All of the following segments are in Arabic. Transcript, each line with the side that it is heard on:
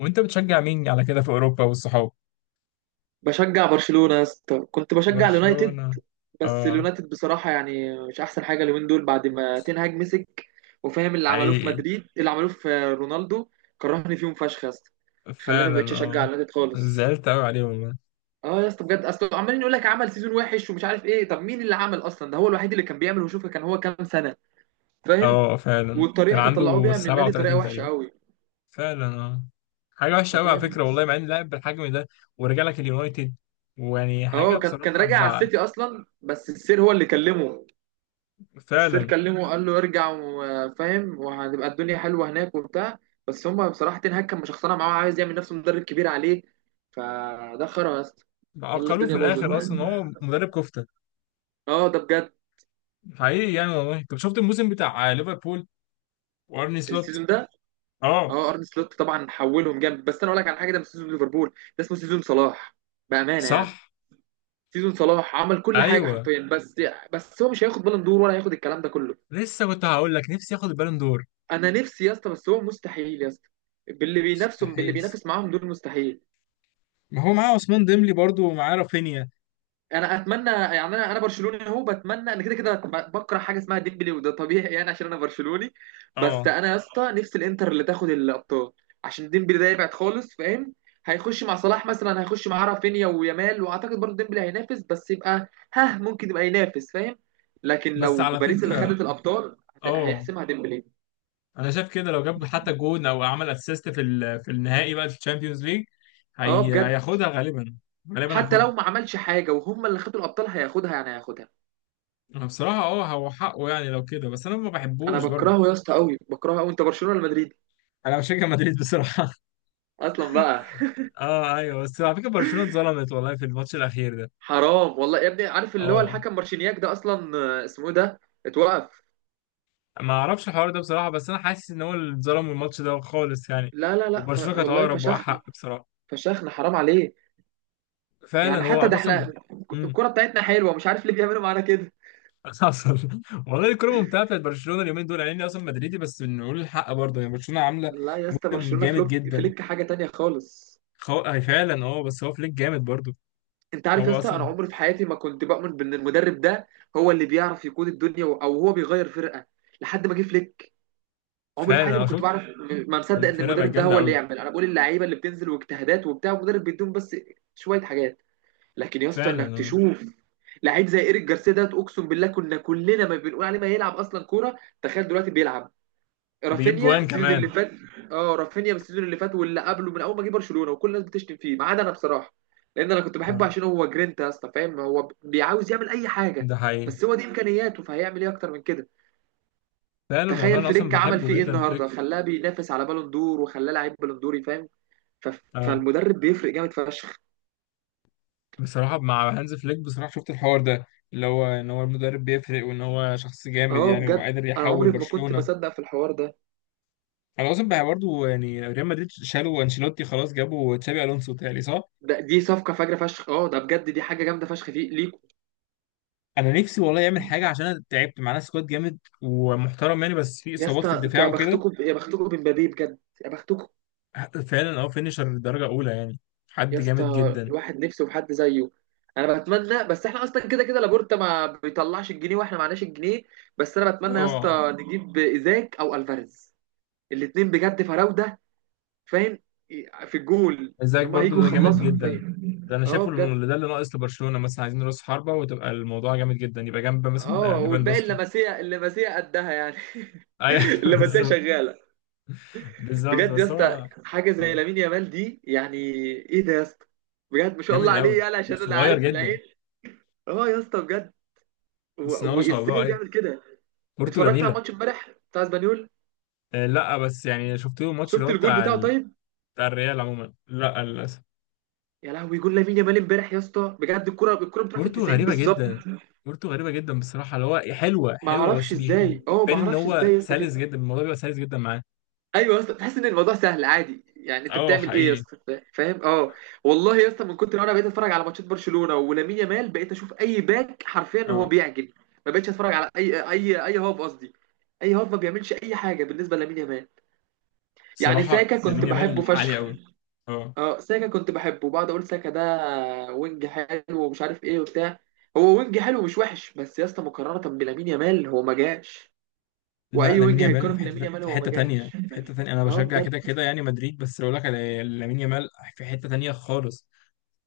left: وانت بتشجع مين على كده في اوروبا والصحاب؟
right: بشجع برشلونة يا اسطى، كنت بشجع اليونايتد،
left: برشلونة.
right: بس
left: اه،
right: اليونايتد بصراحة يعني مش أحسن حاجة اليومين دول بعد ما تنهاج مسك، وفاهم اللي عملوه في
left: حقيقي.
right: مدريد، اللي عملوه في رونالدو، كرهني فيهم فشخ يا اسطى. خلاني
left: فعلا
right: مبقتش أشجع
left: اه.
right: اليونايتد خالص.
left: زعلت قوي عليه والله.
right: اه يا اسطى بجد، اصل عمالين يقول لك عمل سيزون وحش ومش عارف ايه، طب مين اللي عمل اصلا؟ ده هو الوحيد اللي كان بيعمل، وشوفه كان هو كام سنة، فاهم.
left: اه فعلا كان
right: والطريقة اللي طلعوه
left: عنده
right: بيها من النادي طريقة
left: 37
right: وحشة
left: تقريبا.
right: قوي،
left: فعلا اه. حاجة وحشة قوي على
right: فاهم.
left: فكرة والله، مع ان لاعب بالحجم ده ورجع لك اليونايتد، ويعني حاجة
right: اه كان
left: بصراحة
right: راجع على
left: هتزعل.
right: السيتي اصلا، بس السير هو اللي كلمه. السير
left: فعلا.
right: كلمه وقال له ارجع وفاهم، وهتبقى الدنيا حلوه هناك وبتاع. بس هم بصراحه تين هاج كان مشخصنها معاه، عايز يعمل نفسه مدرب كبير عليه، فده خرا يا اسطى. خلى
left: عقلوه في
right: الدنيا باظت.
left: الاخر، اصلا هو مدرب كفتة.
right: اه ده بجد.
left: حقيقي يعني والله. انت شفت الموسم بتاع ليفربول وارني سلوت؟
right: السيزون ده.
left: اه
right: اه ارن سلوت طبعا حولهم جامد، بس انا اقول لك على حاجه، ده مش سيزون ليفربول، ده اسمه سيزون صلاح، بامانه يعني.
left: صح.
right: سيزون صلاح، عمل كل حاجه
left: ايوه،
right: حرفيا، بس بس هو مش هياخد بالون دور، ولا هياخد الكلام ده كله.
left: لسه كنت هقول لك نفسي ياخد البالون دور.
right: انا نفسي يا اسطى، بس هو مستحيل يا اسطى، باللي بينافسهم، باللي
left: مستحيل.
right: بينافس معاهم دول، مستحيل.
left: ما هو معاه عثمان ديمبلي برضو ومعاه رافينيا.
right: انا اتمنى يعني، انا برشلوني اهو، بتمنى انا كده كده بكره حاجه اسمها ديمبلي، وده طبيعي يعني عشان انا برشلوني. بس
left: اه
right: انا يا اسطى نفسي الانتر اللي تاخد الابطال، عشان ديمبلي ده يبعد خالص، فاهم. هيخش مع صلاح مثلا، هيخش مع رافينيا ويامال، واعتقد برضه ديمبلي هينافس، بس يبقى ها ممكن يبقى ينافس، فاهم. لكن
left: بس
right: لو
left: على
right: باريس اللي
left: فكرة،
right: خدت الابطال،
left: اه
right: هيحسمها ديمبلي.
left: انا شايف كده لو جاب حتى جون او عمل اسيست في النهائي بقى في الشامبيونز ليج،
right: اه
left: هي
right: بجد.
left: هياخدها غالبا. غالبا
right: حتى
left: هياخدها.
right: لو ما عملش حاجه وهم اللي خدوا الابطال هياخدها، يعني هياخدها.
left: انا بصراحة اه هو حقه يعني لو كده، بس انا ما
right: انا
left: بحبوش برضو.
right: بكرهه يا اسطى قوي، بكرهه قوي. انت برشلونه ولا مدريد
left: انا بشجع مدريد بصراحة.
right: اصلا بقى؟
left: اه ايوه، بس على فكرة برشلونة اتظلمت والله في الماتش الاخير ده.
right: حرام والله يا ابني، عارف اللي هو
left: اه
right: الحكم مارشينياك ده اصلا اسمه إيه ده؟ اتوقف.
left: ما اعرفش الحوار ده بصراحة، بس انا حاسس ان هو اللي اتظلم من الماتش ده خالص يعني.
right: لا لا لا
left: وبرشلونة كانت
right: والله
left: اقرب
right: فشخنا.
left: واحق بصراحة.
right: فشخنا، حرام عليه.
left: فعلا
right: يعني حتى
left: هو
right: ده
left: اصلا.
right: احنا
left: امم.
right: الكرة بتاعتنا حلوة، مش عارف ليه بيعملوا معانا كده.
left: حصل. والله الكوره ممتعه بتاعت برشلونه اليومين دول، يعني اني اصلا مدريدي بس نقول الحق برضه، يعني برشلونه عامله
right: لا يا اسطى،
left: موسم
right: برشلونة
left: جامد
right: فلوك
left: جدا.
right: فليك حاجة تانية خالص.
left: هي فعلا اه، بس هو فليك جامد برضه.
right: انت عارف يا
left: هو
right: اسطى انا
left: اصلا.
right: عمري في حياتي ما كنت بؤمن بان المدرب ده هو اللي بيعرف يقود الدنيا او هو بيغير فرقة، لحد ما جه فليك. عمري في حياتي
left: فعلا
right: ما
left: اه
right: كنت
left: شفت.
right: بعرف ما مصدق ان
left: الفرقه بقت
right: المدرب ده
left: جامده
right: هو اللي
left: قوي.
right: يعمل، انا بقول اللعيبة اللي بتنزل واجتهادات وبتاع، المدرب بيديهم بس شوية حاجات. لكن يا اسطى
left: فعلا
right: انك
left: اه.
right: تشوف لعيب زي ايريك جارسيا ده، اقسم بالله كنا كلنا ما بنقول عليه ما يلعب اصلا كوره، تخيل دلوقتي بيلعب.
left: بيجيب
right: رافينيا
left: جوان
right: السيزون اللي
left: كمان.
right: فات، اه رافينيا بالسيزون اللي فات واللي قبله، من اول ما جه برشلونه وكل الناس بتشتم فيه ما عدا انا بصراحه، لان انا كنت بحبه
left: اه
right: عشان هو جرينتا يا اسطى، فاهم، هو بيعاوز يعمل اي حاجه،
left: ده حقيقي.
right: بس هو دي امكانياته، فهيعمل ايه اكتر من كده.
left: فعلا والله
right: تخيل
left: انا اصلا
right: فليك عمل فيه
left: بحبه
right: ايه
left: جدا فليك.
right: النهارده، خلاه بينافس على بالون دور، وخلاه لعيب بالون دوري، فاهم.
left: اه
right: فالمدرب بيفرق جامد فشخ.
left: بصراحه مع هانز فليك، بصراحه شفت الحوار ده اللي هو ان هو المدرب بيفرق، وان هو شخص جامد
right: اه
left: يعني
right: بجد.
left: وقادر
right: انا
left: يحول
right: عمري ما كنت
left: برشلونه.
right: بصدق في الحوار ده.
left: انا اصلا بقى برضه يعني ريال مدريد شالوا انشيلوتي خلاص، جابوا تشابي الونسو تاني صح.
right: دي صفقه فجره فشخ، اه ده بجد، دي حاجه جامده فشخ فيه ليكوا.
left: انا نفسي والله يعمل حاجه، عشان انا تعبت. معانا سكواد جامد ومحترم يعني، بس في
right: يا
left: اصابات
right: اسطى
left: في
right: بس انتوا
left: الدفاع
right: يا
left: وكده.
right: بختكم، يا بختكم بمبابي بجد، يا بختكم.
left: فعلا اه. فينيشر درجه اولى يعني.
right: يا
left: حد جامد
right: اسطى
left: جدا.
right: الواحد نفسه في حد زيه. انا بتمنى، بس احنا اصلا كده كده لابورتا ما بيطلعش الجنيه، واحنا معناش الجنيه. بس انا بتمنى يا
left: اه
right: اسطى نجيب ايزاك او الفاريز، الاتنين بجد فراوده، فاهم، في الجول
left: ازيك
right: اللي هم هيجوا
left: برضه، ده جامد
right: يخلصوا
left: جدا.
right: حرفيا.
left: ده انا
right: اه
left: شايفه
right: بجد.
left: اللي ده اللي ناقص لبرشلونه، مثلا عايزين راس حربه وتبقى الموضوع جامد جدا، يبقى جنب
right: اه
left: مثلا
right: والباقي
left: ليفاندوسكي.
right: اللمسيه، اللمسيه قدها يعني.
left: ايوه
right: اللمسيه
left: بالظبط.
right: شغاله.
left: بالظبط،
right: بجد يا
left: بس
right: اسطى،
left: هو
right: حاجه زي
left: آه،
right: لامين يامال دي يعني، ايه ده يا اسطى؟ بجد ما شاء الله
left: جامد
right: عليه،
left: قوي
right: يعني عشان انا
left: وصغير
right: عارف
left: جدا.
right: العين، اه يا اسطى بجد. و...
left: بس إن هو ما شاء الله،
right: وازاي
left: ايوه.
right: بيعمل كده؟
left: كورته
right: اتفرجت على
left: جميله.
right: الماتش امبارح بتاع اسبانيول،
left: آه، لا بس يعني شفت له الماتش اللي
right: شفت
left: هو
right: الجول
left: بتاع
right: بتاعه طيب؟
left: بتاع الريال عموما، لا للاسف.
right: يا لهوي جول لامين يامال امبارح يا اسطى، بجد الكره، الكره بتروح في ال
left: كورته
right: 90
left: غريبه
right: بالظبط،
left: جدا. كورته غريبه جدا بصراحه، اللي هو حلوه
right: ما
left: حلوه
right: اعرفش
left: بس
right: ازاي، اه ما
left: بتبان ان
right: اعرفش
left: هو
right: ازاي يا اسطى
left: سلس
right: كده.
left: جدا، الموضوع بيبقى سلس جدا معاه.
right: ايوه يا اسطى، تحس ان الموضوع سهل عادي، يعني انت
left: اه
right: بتعمل ايه يا
left: حقيقي
right: اسطى، فاهم، اه. والله يا اسطى، من كتر ما انا بقيت اتفرج على ماتشات برشلونه ولامين يامال، بقيت اشوف اي باك حرفيا هو
left: اه.
right: بيعجن، ما بقتش اتفرج على اي هوب قصدي، اي هوب ما بيعملش اي حاجه بالنسبه لامين يامال. يعني
left: بصراحه
right: ساكا كنت
left: لامين يامال
right: بحبه
left: عالي
right: فشخ،
left: قوي. اه.
right: اه ساكا كنت بحبه، بعد اقول ساكا ده وينج حلو ومش عارف ايه وبتاع، هو وينج حلو مش وحش، بس يا اسطى مقارنه بلامين يامال هو ما جاش.
left: لا
right: واي
left: لامين
right: وينج
left: يامال
right: هيتقارن
left: في حته،
right: بلامين يامال،
left: في
right: هو ما
left: حته تانية،
right: جاش،
left: في حته تانية. انا
right: اه
left: بشجع
right: بجد.
left: كده كده يعني مدريد، بس اقول لك على لامين يامال في حته تانية خالص.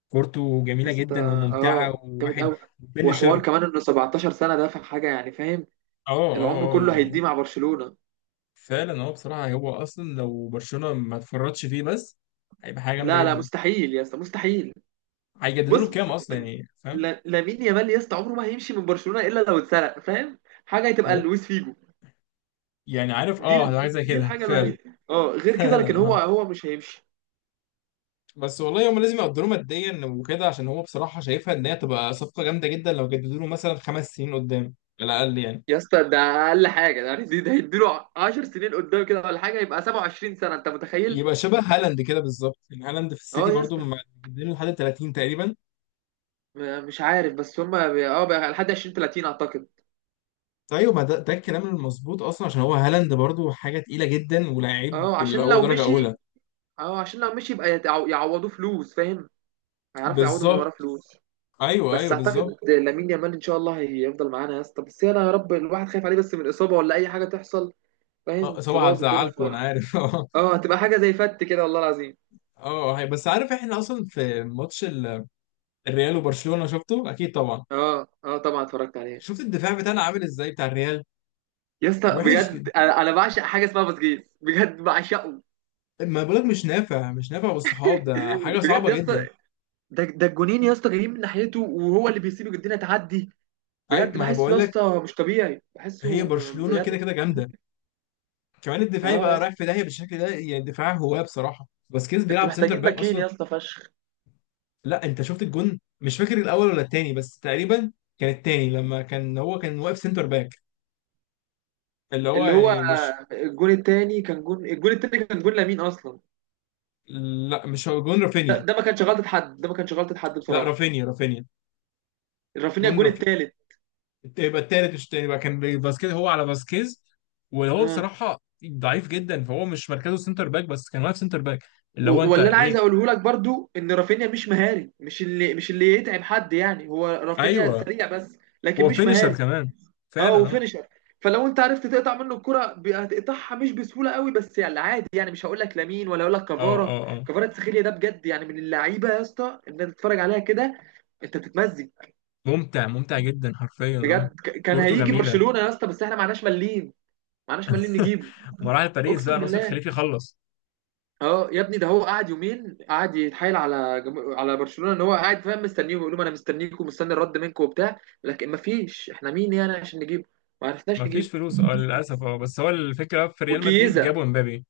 left: كورته جميله
right: بس ده
left: جدا وممتعه،
right: اه جامد
left: وواحد
right: قوي، وحوار
left: بنشر.
right: كمان انه 17 سنه ده في حاجه يعني، فاهم،
left: اه
right: العمر
left: اه اه
right: كله هيديه
left: يعني.
right: مع برشلونه.
left: فعلا هو بصراحة، هو أصلا لو برشلونة ما اتفرطش فيه بس، هيبقى حاجة جامدة
right: لا لا،
left: جدا.
right: مستحيل يا اسطى، مستحيل.
left: هيجددوا له
right: بص،
left: كام أصلا يعني، فاهم؟
right: لامين يامال يا اسطى عمره ما هيمشي من برشلونه الا لو اتسرق، فاهم، حاجه هتبقى
left: ممكن.
right: لويس فيجو.
left: يعني عارف اه، حاجة زي
right: دي
left: كده
right: الحاجه
left: فعلا.
right: الوحيده، اه، غير كده لكن
left: فعلا
right: هو
left: اه.
right: هو مش هيمشي.
left: بس والله هم لازم يقدروا ماديا وكده، عشان هو بصراحة شايفها إن هي تبقى صفقة جامدة جدا لو جددوا له مثلا خمس سنين قدام، على الأقل يعني.
right: يا اسطى ده اقل حاجه ده يعني، ده هيديله 10 سنين قدام كده ولا حاجه، يبقى 27 سنه، انت متخيل؟
left: يبقى شبه هالاند كده بالظبط، يعني هالاند في السيتي
right: اه يا
left: برضو
right: اسطى،
left: مجددين لحد 30 تقريبا.
right: مش عارف، بس هم اه بقى لحد 20 30 اعتقد.
left: ايوه ما ده, ده الكلام المظبوط اصلا، عشان هو هالاند برضو حاجه تقيله جدا ولاعيب
right: اه
left: اللي
right: عشان
left: هو
right: لو
left: درجه اولى.
right: مشي، اه عشان لو مشي يبقى يعوضوه فلوس، فاهم، هيعرفوا يعوضوا من وراه
left: بالظبط.
right: فلوس.
left: ايوه
right: بس
left: ايوه
right: اعتقد
left: بالظبط.
right: لامين يامال ان شاء الله هيفضل معانا يا اسطى، بس انا يا رب الواحد خايف عليه بس من اصابه ولا اي حاجه تحصل، فاهم،
left: آه، طبعا
right: تبوظ الدنيا
left: هتزعلكم انا
right: خالص.
left: عارف. اه
right: اه تبقى حاجه زي فت كده، والله العظيم.
left: اه. بس عارف احنا اصلا في ماتش الريال وبرشلونه شفته اكيد طبعا.
right: اه اه طبعا اتفرجت عليه.
left: شفت الدفاع بتاعنا عامل ازاي بتاع الريال؟
right: يا اسطى
left: وحش جدا.
right: بجد، انا أنا بعشق حاجه اسمها باسكيز، بجد بعشقه.
left: ما بقولك مش نافع، مش نافع بالصحاب ده حاجه
right: بجد
left: صعبه
right: يا
left: جدا.
right: اسطى، ده ده الجونين يا اسطى جايين من ناحيته، وهو اللي بيسيب الدنيا تعدي،
left: اي
right: بجد
left: ما انا
right: بحسه
left: بقول
right: يا
left: لك.
right: اسطى مش طبيعي، بحسه
left: هي برشلونه كده
right: بجد.
left: كده جامده، كمان الدفاع
right: اه
left: يبقى
right: يا،
left: رايح في داهيه بالشكل ده، يعني دفاع هواه بصراحه. باسكيز
right: انتوا
left: بيلعب سنتر
right: محتاجين
left: باك
right: باكين
left: اصلا.
right: يا اسطى فشخ.
left: لا انت شفت الجون، مش فاكر الاول ولا التاني بس تقريبا، كان التاني لما كان هو كان واقف سنتر باك. اللي هو
right: اللي هو
left: يعني مش،
right: الجون التاني كان جون، الجون التاني كان جون لامين اصلا.
left: لا مش هو جون
right: ده,
left: رافينيا.
right: ده ما كانش غلطه حد، ده ما كانش غلطه حد
left: لا
right: بصراحه.
left: رافينيا، رافينيا.
right: رافينيا
left: جون
right: الجون
left: رافينيا.
right: التالت،
left: يبقى التالت مش التاني بقى، كان فاسكيز هو على فاسكيز. وهو
right: اه.
left: بصراحة ضعيف جدا، فهو مش مركزه سنتر باك بس كان واقف سنتر باك. اللي هو انت
right: واللي انا عايز
left: ايه.
right: اقوله لك برضو ان رافينيا مش مهاري، مش اللي، مش اللي يتعب حد يعني، هو رافينيا
left: ايوه.
right: سريع بس، لكن
left: هو
right: مش
left: فينيشر
right: مهاري.
left: كمان.
right: اه
left: فعلا اه.
right: وفينشر، فلو انت عرفت تقطع منه الكرة هتقطعها مش بسهوله قوي، بس يعني عادي يعني، مش هقول لك لامين ولا هقول لك
left: اه
right: كفارا.
left: اه اه.
right: كفارا تسخيليا ده بجد، يعني من اللعيبه يا اسطى ان انت تتفرج عليها كده، انت بتتمزج.
left: ممتع، ممتع جدا حرفيا اه.
right: بجد كان
left: كورته
right: هيجي
left: جميلة.
right: برشلونه يا اسطى، بس احنا معناش مليم، معناش مليم نجيبه.
left: مراحل باريس
right: اقسم
left: بقى، ناصر
right: بالله،
left: خليفي خلص.
right: اه يا ابني، ده هو قعد يومين قعد يتحايل على على برشلونه، ان هو قاعد فاهم مستنيهم، يقول لهم انا مستنيكم، مستني الرد منكم وبتاع، لكن ما فيش احنا مين يعني عشان نجيبه، ما عرفناش نجيبه.
left: مفيش فلوس اه للأسف. اه بس هو الفكرة في ريال مدريد،
right: وكيزا،
left: جابوا امبابي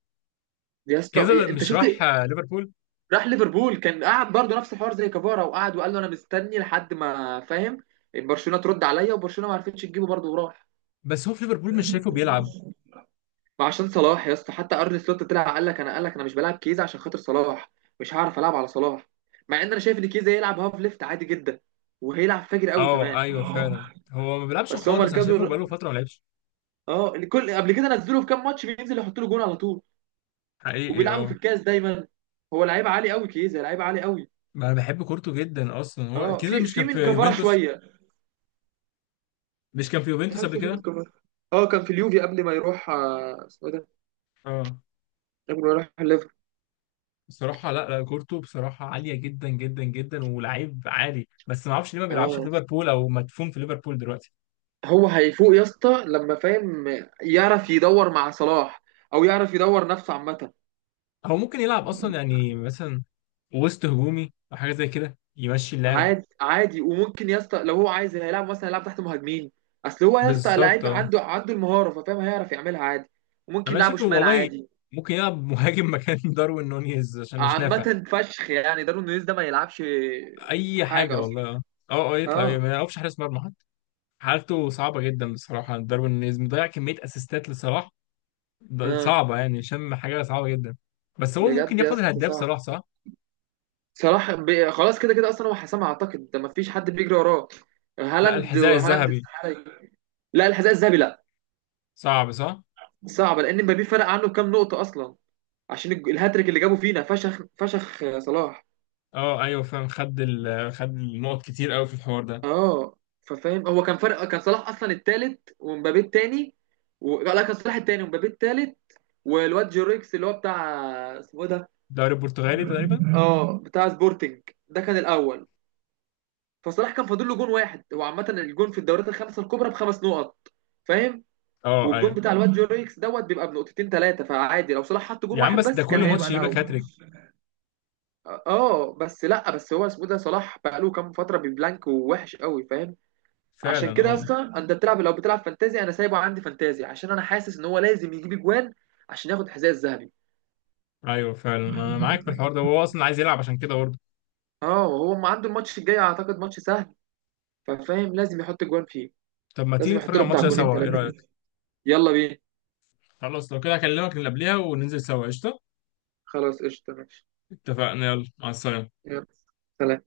right: يا اسطى
left: كده
right: إيه، انت
left: مش
right: شفت؟
left: راح آه، ليفربول.
right: راح ليفربول، كان قاعد برضه نفس الحوار زي كفارا، وقعد وقال له انا مستني لحد ما، فاهم، برشلونه ترد عليا، وبرشلونه ما عرفتش تجيبه برضه وراح.
left: بس هو في ليفربول مش شايفه بيلعب.
right: ما عشان صلاح يا اسطى، حتى ارني سلوت طلع قال لك انا، قال لك انا مش بلعب كيزه عشان خاطر صلاح، مش هعرف العب على صلاح، مع ان انا شايف ان كيزه يلعب هاف ليفت عادي جدا، وهيلعب فاجر قوي
left: اه
right: كمان.
left: ايوه فعلا. هو ما بيلعبش
right: بس هو
left: خالص، انا
right: مركزه
left: شايفه بقاله فتره ما لعبش.
right: اه الكل قبل كده نزله في كام ماتش، بينزل يحط له جون على طول،
left: حقيقي
right: وبيلعبوا في
left: اه.
right: الكاس دايما. هو لعيب عالي قوي كيزه، لعيب عالي قوي.
left: ما انا بحب كورته جدا اصلا. هو
right: اه
left: كده
right: في
left: مش
right: في
left: كان في
right: من كفاره
left: يوفنتوس؟
right: شويه،
left: مش كان في يوفنتوس قبل
right: تحسه في من
left: كده؟
right: كفاره، اه كان في اليوفي قبل ما يروح اسمه ده
left: اه.
right: قبل ما يروح الليفر.
left: بصراحه لا لا، كورته بصراحه عاليه جدا جدا جدا ولعيب عالي، بس ما اعرفش ليه ما بيلعبش في
right: اه
left: ليفربول او مدفون في ليفربول دلوقتي.
right: هو هيفوق يا اسطى لما، فاهم، يعرف يدور مع صلاح او يعرف يدور نفسه عامه.
left: هو ممكن يلعب اصلا يعني، مثلا وسط هجومي او حاجه زي كده، يمشي اللعب.
right: عادي عادي، وممكن يا اسطى لو هو عايز هيلعب مثلا، هيلعب تحت مهاجمين، اصل هو يا اسطى
left: بالظبط
right: لعيب،
left: اه.
right: عنده المهاره، ففاهم هيعرف يعملها عادي. وممكن
left: انا
right: يلعبه
left: شايفه
right: شمال
left: والله.
right: عادي.
left: ممكن يلعب مهاجم مكان داروين نونيز عشان مش نافع.
right: عامه فشخ يعني دارون نونيز ده ما يلعبش
left: اي حاجه
right: حاجه
left: والله
right: اصلا.
left: اه. اه اه يطلع إيه،
right: اه
left: ما يعرفش حارس مرمى حتى. حالته صعبه جدا بصراحه. داروين نيز مضيع كميه اسيستات لصلاح.
right: اه
left: صعبه يعني، شم حاجه صعبه جدا. بس هو
right: بجد
left: ممكن
right: يا
left: ياخد
right: اسطى
left: الهداف
right: صعب.
left: صلاح صح.
right: صلاح خلاص كده كده اصلا هو حسام اعتقد، ده ما فيش حد بيجري وراه.
left: لا
right: هالاند
left: الحذاء
right: هالاند
left: الذهبي.
right: استحاله يجري. لا الحذاء الذهبي لا.
left: صعب صح.
right: صعبه لان مبابي فرق عنه كام نقطه اصلا، عشان الهاتريك اللي جابه فينا فشخ فشخ صلاح.
left: اه ايوه فاهم. خد خد النقط كتير قوي في الحوار ده.
right: اه ففاهم، هو كان فرق، كان صلاح اصلا التالت ومبابي التاني، لا كان صلاح التاني ومبابي التالت، والواد جوريكس اللي هو بتاع، اسمه إيه ده،
left: الدوري البرتغالي تقريبا.
right: اه بتاع سبورتنج ده، كان الاول. فصلاح كان فاضل له جون واحد، هو عامه الجون في الدوريات الخمسه الكبرى بخمس نقط، فاهم،
left: اه
right: والجون
left: ايوه.
right: بتاع الواد جوريكس دوت بيبقى بنقطتين ثلاثه، فعادي لو صلاح حط جون
left: يا عم
right: واحد
left: بس ده
right: بس كان
left: كل
right: هيبقى
left: ماتش يجيب لك
right: الاول.
left: هاتريك.
right: اه بس لا، بس هو اسمه إيه ده، صلاح بقى له كام فتره ببلانك ووحش قوي، فاهم،
left: فعلا
right: عشان كده يا
left: اه.
right: اسطى انت بتلعب لو بتلعب فانتازي، انا سايبه عندي فانتازي عشان انا حاسس ان هو لازم يجيب اجوان عشان ياخد الحذاء الذهبي.
left: ايوه فعلا انا معاك في الحوار ده، وهو اصلا عايز يلعب عشان كده برضه.
right: اه وهو ما عنده الماتش الجاي اعتقد ماتش سهل، ففاهم لازم يحط اجوان فيه،
left: طب ما تيجي
right: لازم
left: نتفرج
right: يحط
left: على
right: له بتاع
left: الماتش ده
right: جونين
left: سوا، ايه
right: ثلاثه
left: رايك؟
right: كده. يلا بينا.
left: خلاص لو كده هكلمك اللي قبلها وننزل سوا قشطة.
right: خلاص قشطه ماشي.
left: اتفقنا، يلا مع السلامة.
right: يلا. سلام.